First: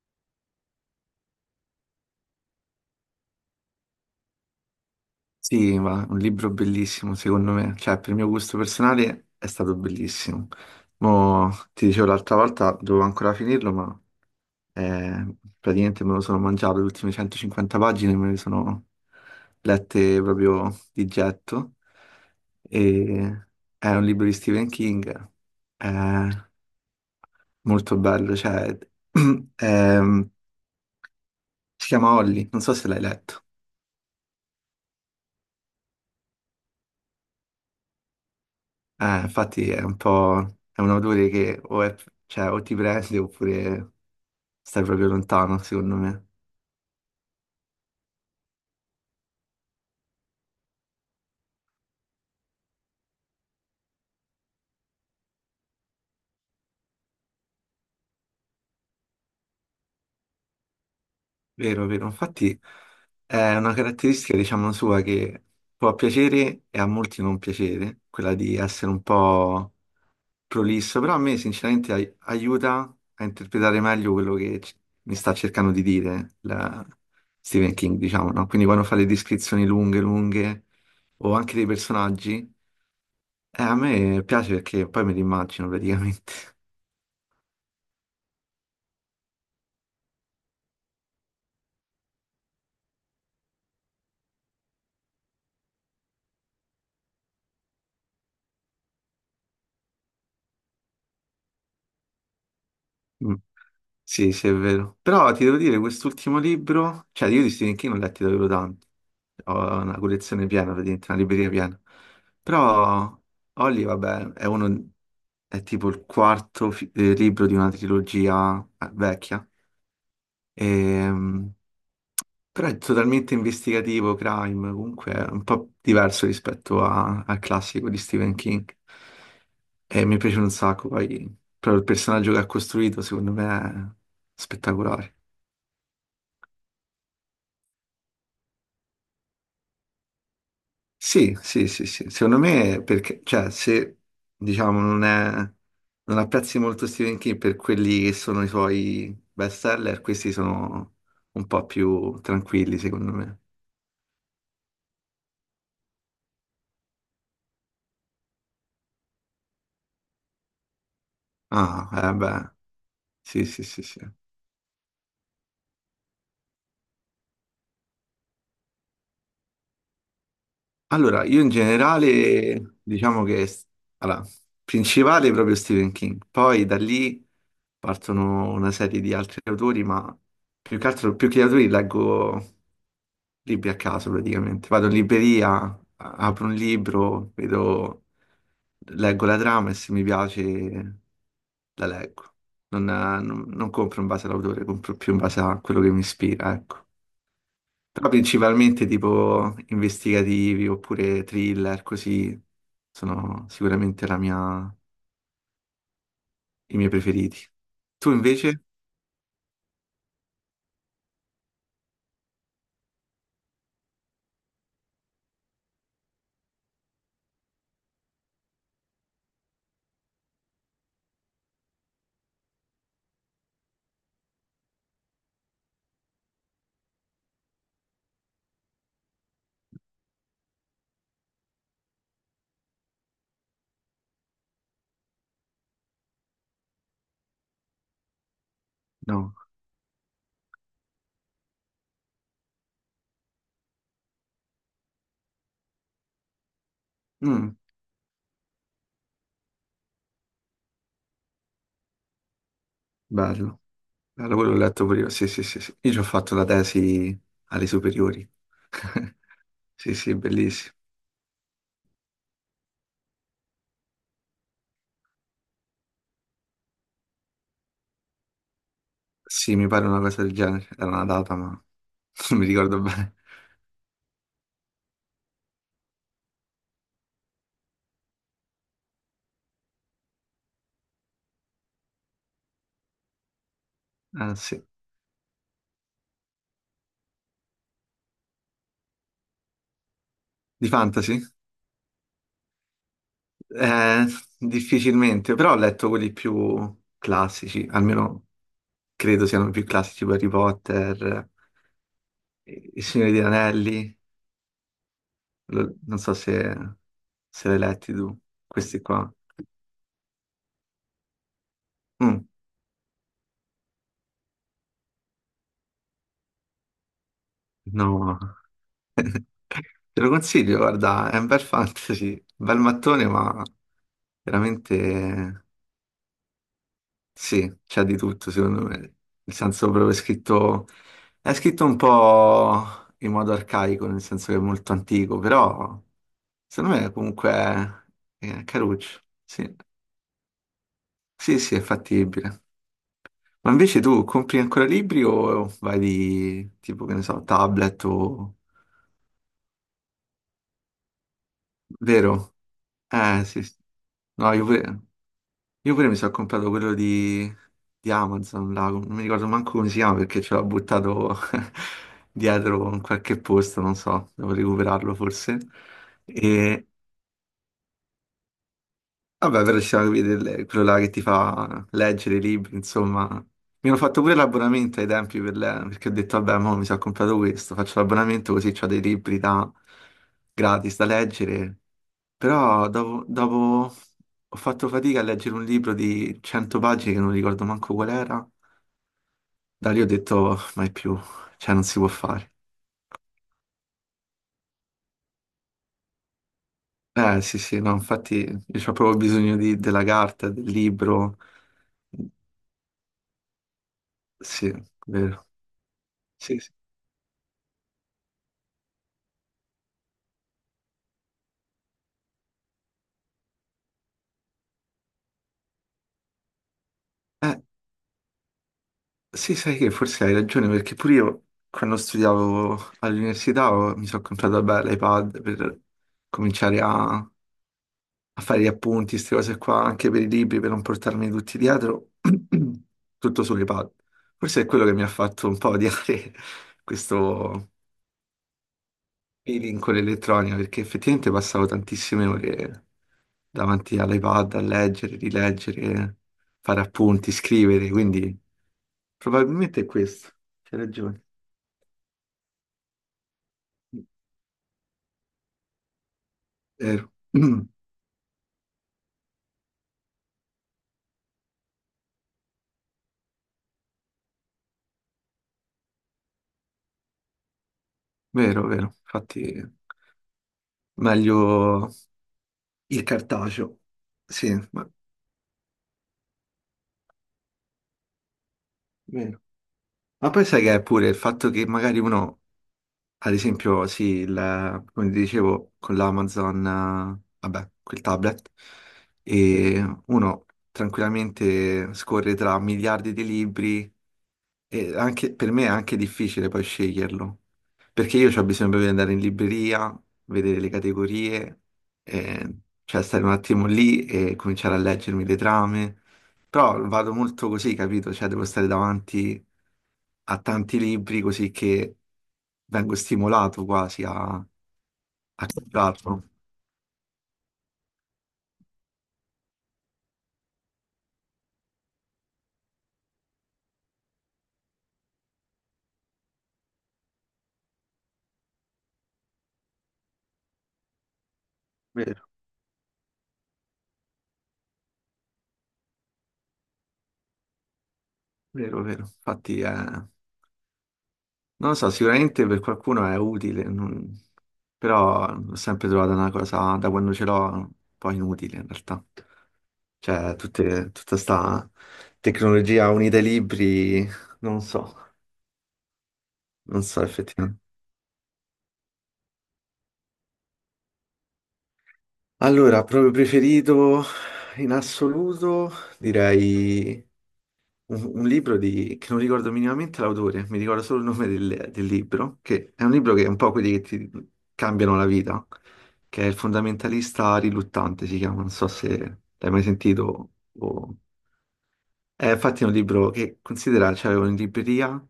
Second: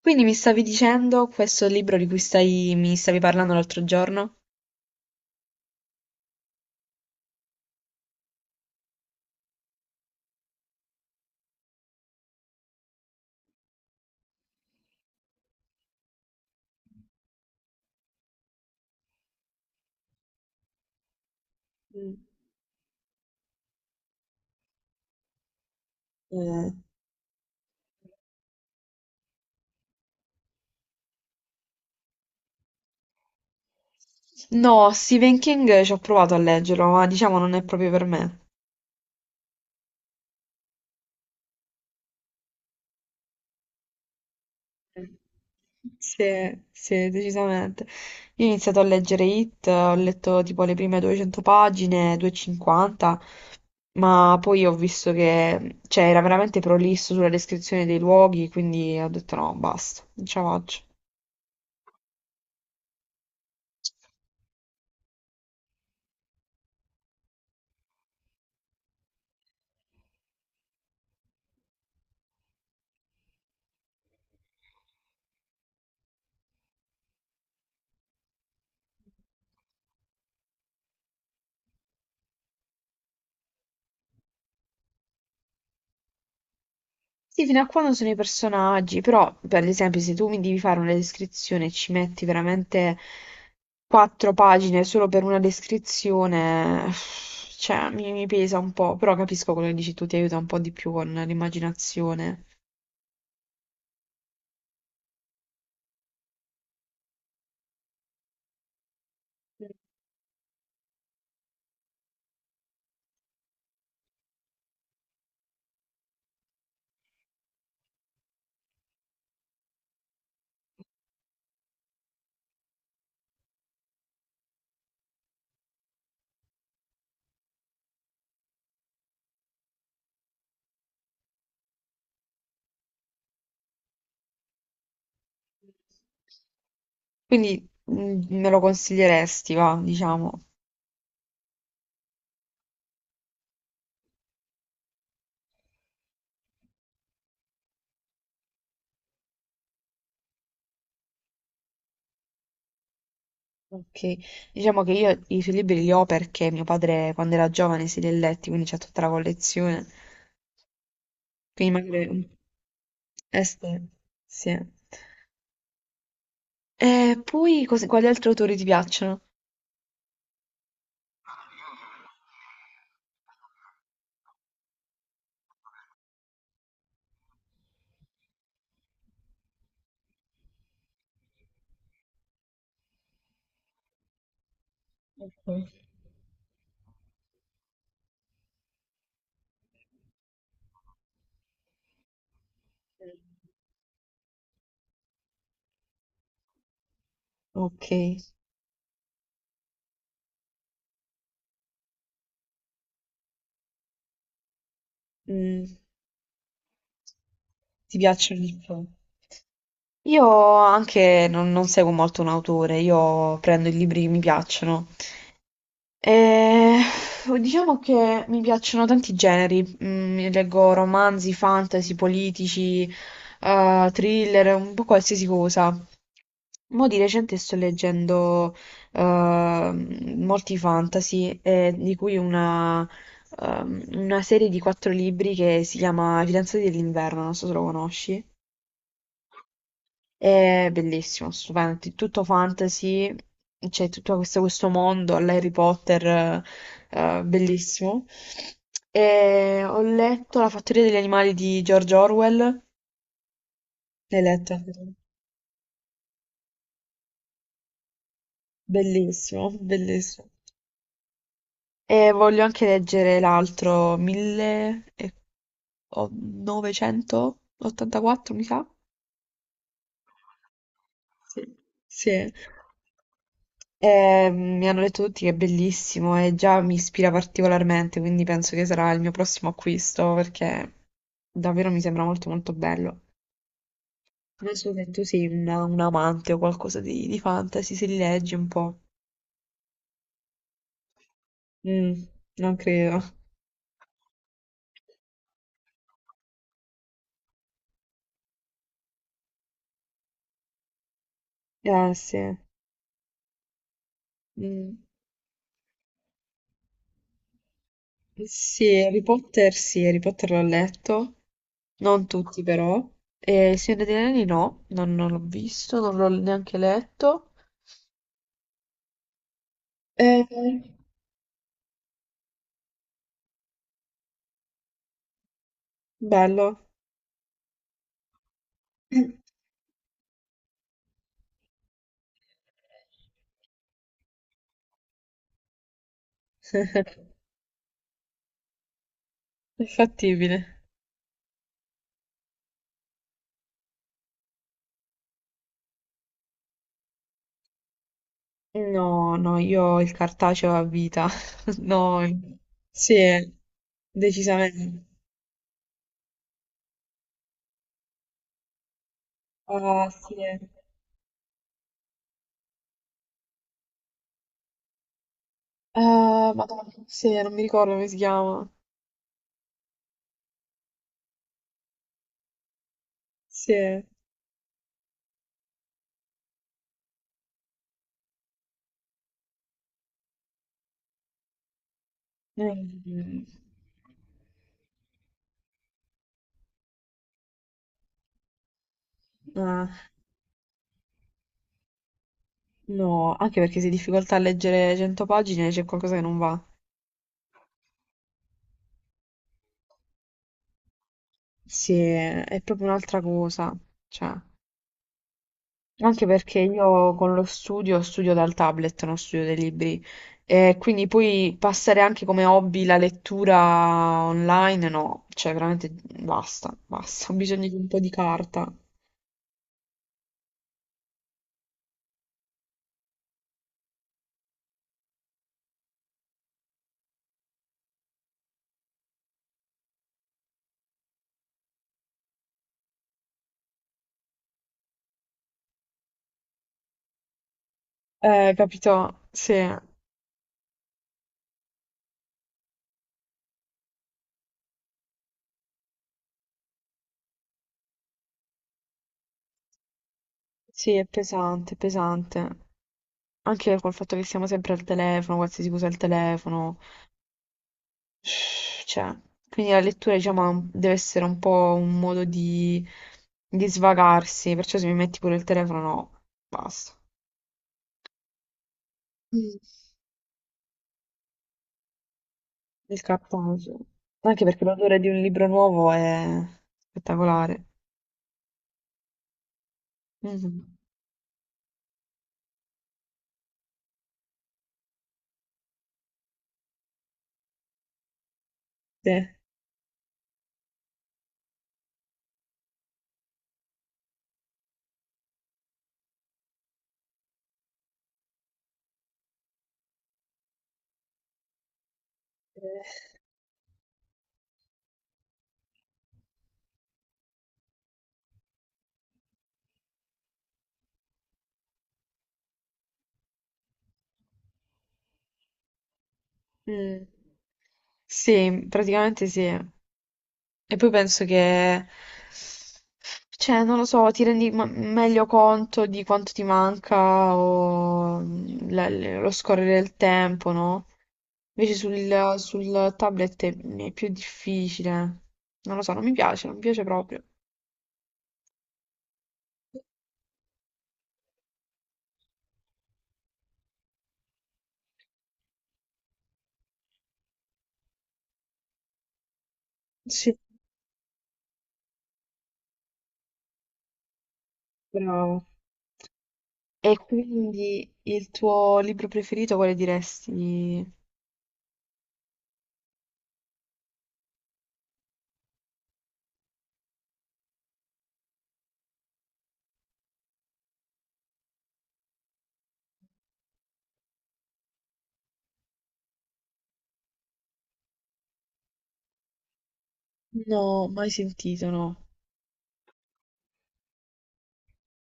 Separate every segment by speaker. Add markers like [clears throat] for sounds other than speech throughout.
Speaker 1: Quindi mi stavi dicendo questo libro di cui mi stavi parlando l'altro giorno?
Speaker 2: Sì, ma un libro bellissimo secondo me, cioè per il mio gusto personale è stato bellissimo. Mo, ti dicevo l'altra volta, dovevo ancora finirlo, ma praticamente me lo sono mangiato, le ultime 150 pagine me le sono lette proprio di getto.
Speaker 1: Mm.
Speaker 2: E è un libro di Stephen King, è
Speaker 1: Eh.
Speaker 2: molto bello, cioè, [clears throat] ehm, si chiama Holly, non so se l'hai letto.
Speaker 1: No, Stephen King ci ho provato a leggerlo, ma diciamo non è proprio per me.
Speaker 2: Infatti è un po', è un odore che o, cioè, o ti prende oppure stai proprio lontano, secondo
Speaker 1: Sì,
Speaker 2: me.
Speaker 1: sì, decisamente. Io ho iniziato a leggere It, ho letto tipo le prime 200 pagine, 250, ma poi ho visto che, cioè, era veramente prolisso sulla descrizione dei luoghi, quindi ho detto no, basta, non ce la faccio.
Speaker 2: Vero, vero. Infatti è una caratteristica, diciamo, sua che può piacere e a molti non piacere, quella di essere un po' prolisso, però a me sinceramente aiuta a interpretare meglio quello che mi sta cercando di dire Stephen King, diciamo, no? Quindi quando fa le descrizioni lunghe, lunghe, o anche dei personaggi. A me piace perché poi me l'immagino praticamente. [laughs]
Speaker 1: Sì, fino a quando sono i personaggi, però per esempio se tu mi devi fare una descrizione e ci metti veramente quattro pagine solo per una descrizione, cioè mi pesa un po', però capisco quello che dici tu, ti aiuta un po' di più con l'immaginazione.
Speaker 2: Mm. Sì, sì, è vero. Però ti devo dire, quest'ultimo libro, cioè io di Stephen King ho letti davvero tanti. Ho una collezione piena, praticamente, una libreria piena. Però Holly, vabbè, è uno, è tipo il quarto libro di una trilogia vecchia. Ehm, Però è totalmente investigativo, crime, comunque è un po' diverso rispetto al classico di Stephen King. E mi piace un sacco, poi proprio il personaggio che ha costruito secondo me è spettacolare.
Speaker 1: Quindi me lo consiglieresti, va, diciamo.
Speaker 2: Sì, sì, sì, sì. Secondo me, perché, cioè, se diciamo non è, non apprezzi molto Stephen King per quelli che sono i suoi bestseller, questi sono un po' più tranquilli, secondo me.
Speaker 1: Ok. Diciamo che io i suoi libri li ho perché mio padre quando era giovane si li ha letti, quindi c'è tutta la collezione. Quindi
Speaker 2: Ah,
Speaker 1: magari...
Speaker 2: eh
Speaker 1: un-
Speaker 2: beh,
Speaker 1: Eh
Speaker 2: sì, sì,
Speaker 1: sì,
Speaker 2: sì, sì.
Speaker 1: sì. E poi quali altri autori ti piacciono?
Speaker 2: Allora, io in generale diciamo che allora, principale è proprio Stephen King, poi da lì partono una serie di altri autori, ma più che altro, più che gli autori leggo libri a caso praticamente. Vado in
Speaker 1: Ok.
Speaker 2: libreria, apro un libro, vedo, leggo la trama e se mi piace la leggo. Non compro in base all'autore, compro più in base a quello che mi ispira, ecco.
Speaker 1: Ok.
Speaker 2: Però principalmente tipo investigativi oppure thriller, così sono sicuramente
Speaker 1: Mm,
Speaker 2: i miei preferiti.
Speaker 1: Ti
Speaker 2: Tu
Speaker 1: piacciono di
Speaker 2: invece?
Speaker 1: più? Io anche non seguo molto un autore, io prendo i libri che mi piacciono. E diciamo che mi piacciono tanti generi, leggo romanzi, fantasy, politici, thriller, un po' qualsiasi cosa. Mo' di recente sto leggendo molti fantasy, e di cui una serie di quattro libri che si chiama I fidanzati dell'inverno, non so se lo conosci.
Speaker 2: No.
Speaker 1: È bellissimo, stupendo, è tutto fantasy, c'è tutto questo mondo all'Harry Potter,
Speaker 2: Mm,
Speaker 1: bellissimo. E ho letto La fattoria degli animali di George Orwell.
Speaker 2: bello.
Speaker 1: L'hai
Speaker 2: Bello, quello
Speaker 1: letto?
Speaker 2: l'ho letto pure io. Sì, sì, sì, sì. Io ci ho fatto la tesi alle superiori. [laughs]
Speaker 1: Bellissimo,
Speaker 2: Sì, sì,
Speaker 1: bellissimo.
Speaker 2: bellissimo.
Speaker 1: E voglio anche leggere l'altro 1984, mi sa.
Speaker 2: Sì, mi pare una cosa del genere. Era una data,
Speaker 1: Sì.
Speaker 2: ma [laughs]
Speaker 1: Sì.
Speaker 2: non mi ricordo bene.
Speaker 1: E, mi hanno detto tutti che è bellissimo e già mi ispira particolarmente, quindi penso che sarà il mio prossimo acquisto perché davvero mi sembra molto molto bello.
Speaker 2: Ah,
Speaker 1: Non
Speaker 2: sì.
Speaker 1: so se tu sei un amante o qualcosa di fantasy, se li leggi un po'.
Speaker 2: Di fantasy?
Speaker 1: Mm, non credo.
Speaker 2: Eh, Difficilmente, però ho letto quelli più classici, almeno. Credo siano più classici tipo Harry Potter,
Speaker 1: Eh sì.
Speaker 2: Il Signore degli Anelli,
Speaker 1: Mm.
Speaker 2: non so se, se l'hai letti tu, questi qua.
Speaker 1: Sì, Harry Potter l'ho letto, non
Speaker 2: Mm,
Speaker 1: tutti però. E Il Signore degli Anelli no, non l'ho visto, non l'ho neanche letto.
Speaker 2: no, te lo
Speaker 1: Eh,
Speaker 2: consiglio, guarda, è un bel fantasy, bel mattone, ma veramente
Speaker 1: bello.
Speaker 2: sì, c'è di tutto secondo me. Nel
Speaker 1: [laughs]
Speaker 2: senso proprio è scritto un po' in modo arcaico, nel senso che è molto antico, però
Speaker 1: È
Speaker 2: secondo me comunque è caruccio, sì.
Speaker 1: fattibile.
Speaker 2: Sì, sì, è fattibile. Ma invece tu compri ancora libri o vai di tipo, che ne so, tablet o...
Speaker 1: No, no, io ho il cartaceo a vita. [laughs] No,
Speaker 2: Vero?
Speaker 1: sì,
Speaker 2: Sì, sì. No,
Speaker 1: decisamente.
Speaker 2: io pure mi sono comprato quello di Amazon, là, non mi ricordo manco come si
Speaker 1: Ah,
Speaker 2: chiama
Speaker 1: sì.
Speaker 2: perché ce l'ho buttato [laughs] dietro in qualche posto, non so, devo recuperarlo forse.
Speaker 1: Ah,
Speaker 2: E,
Speaker 1: madonna, sì, non mi ricordo come si chiama.
Speaker 2: Vabbè, però ci sono quelli quello là che ti fa leggere i libri, insomma. Mi hanno
Speaker 1: Sì.
Speaker 2: fatto pure l'abbonamento ai tempi per perché ho detto, vabbè, mo mi sono comprato questo, faccio l'abbonamento così ho dei libri da... gratis da leggere. Però
Speaker 1: Mm.
Speaker 2: dopo ho fatto fatica a leggere un libro di 100 pagine che non ricordo manco qual era. Da lì
Speaker 1: Ah,
Speaker 2: ho detto, mai più, cioè non si può fare.
Speaker 1: no, anche perché se hai difficoltà a leggere 100 pagine c'è qualcosa che non va.
Speaker 2: Eh sì sì, no, infatti io ho proprio bisogno della carta, del libro.
Speaker 1: Sì, è proprio un'altra cosa. Cioè,
Speaker 2: Sì, vero.
Speaker 1: anche perché
Speaker 2: Sì, sì.
Speaker 1: io con lo studio studio dal tablet, non studio dai libri. E quindi poi passare anche come hobby la lettura online, no, cioè veramente basta, basta, [laughs] ho
Speaker 2: Eh,
Speaker 1: bisogno di un po' di carta.
Speaker 2: Sì, sai che forse hai ragione, perché pure io quando studiavo all'università mi sono comprato beh, l'iPad per cominciare a fare gli appunti, queste cose qua, anche per i libri, per non portarmi tutti dietro, [clears throat] tutto sull'iPad. Forse è quello che mi ha fatto un po' odiare [laughs] questo
Speaker 1: Capito? Sì,
Speaker 2: feeling con l'elettronica, perché effettivamente passavo tantissime ore davanti all'iPad a leggere, rileggere, fare appunti, scrivere, quindi probabilmente è questo, c'hai
Speaker 1: sì, è
Speaker 2: ragione.
Speaker 1: pesante, è pesante. Anche col fatto che siamo sempre al telefono, qualsiasi cosa al telefono.
Speaker 2: Vero, [clears throat] Mm,
Speaker 1: Cioè, quindi la lettura, diciamo, ha deve essere un po' un modo di svagarsi, perciò se mi metti pure il telefono, no, basta.
Speaker 2: vero, vero.
Speaker 1: Mm.
Speaker 2: Infatti, meglio
Speaker 1: Il
Speaker 2: il
Speaker 1: cartaceo.
Speaker 2: cartaceo.
Speaker 1: Anche
Speaker 2: Sì,
Speaker 1: perché
Speaker 2: ma,
Speaker 1: l'odore di un libro nuovo è spettacolare.
Speaker 2: vero. Ma poi sai che
Speaker 1: Mhm.
Speaker 2: è pure il fatto che magari uno, ad esempio, sì, come ti dicevo, con l'Amazon, vabbè, quel tablet,
Speaker 1: Sì. Eh.
Speaker 2: e uno tranquillamente scorre tra miliardi di libri. E anche, per me è anche difficile poi sceglierlo, perché io ho bisogno di andare in libreria, vedere le categorie, eh, cioè stare un attimo lì e cominciare a leggermi le trame, però vado molto così, capito? Cioè devo stare davanti a tanti libri così che vengo stimolato quasi a comprarlo.
Speaker 1: Mm. Sì, praticamente sì. E poi penso che, cioè, non lo so, ti rendi meglio conto di quanto ti manca o lo scorrere del tempo, no? Invece
Speaker 2: Vero,
Speaker 1: sul tablet è più difficile. Non lo so, non mi piace, non mi piace proprio.
Speaker 2: vero, vero. Infatti è non lo so, sicuramente per qualcuno è utile, però ho sempre trovato una cosa, da quando ce l'ho, un po' inutile in realtà. Cioè,
Speaker 1: Sì,
Speaker 2: tutta sta tecnologia unita ai libri, non so,
Speaker 1: bravo.
Speaker 2: non
Speaker 1: E
Speaker 2: so effettivamente.
Speaker 1: quindi il tuo libro preferito quale diresti?
Speaker 2: Allora, proprio preferito in assoluto, direi un libro di, che non ricordo minimamente l'autore, mi ricordo solo il nome del libro, che è un libro che è un po' quelli che ti cambiano la vita, che è Il fondamentalista riluttante, si chiama, non so se l'hai mai sentito.
Speaker 1: No,
Speaker 2: o-
Speaker 1: mai sentito, no.
Speaker 2: È infatti un libro che considera, c'avevo in libreria,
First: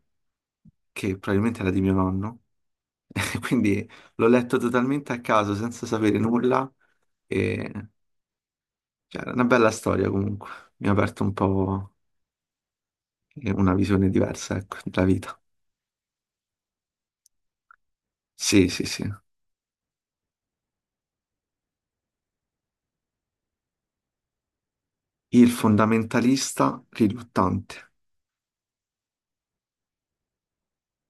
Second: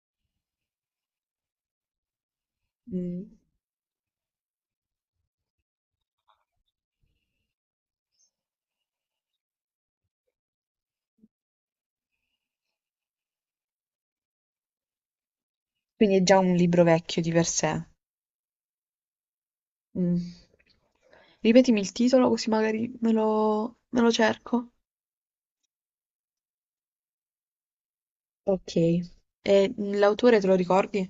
Speaker 2: che probabilmente era di mio nonno,
Speaker 1: Mm.
Speaker 2: [laughs] quindi l'ho letto totalmente a caso, senza sapere nulla, e cioè, era una bella storia comunque, mi ha aperto un po' una visione diversa, ecco, della vita.
Speaker 1: Quindi è già un libro vecchio di per sé.
Speaker 2: Sì, sì, sì.
Speaker 1: Mm. Ripetimi il titolo così magari me lo cerco.
Speaker 2: Il fondamentalista riluttante.
Speaker 1: Ok. E l'autore te lo ricordi?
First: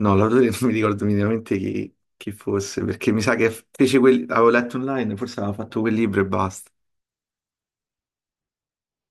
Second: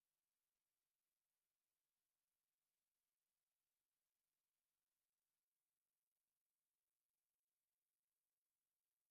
Speaker 2: No, [laughs] l'autore non mi ricordo minimamente chi, chi fosse, perché mi sa che fece quel... avevo letto online, forse aveva fatto quel libro e basta.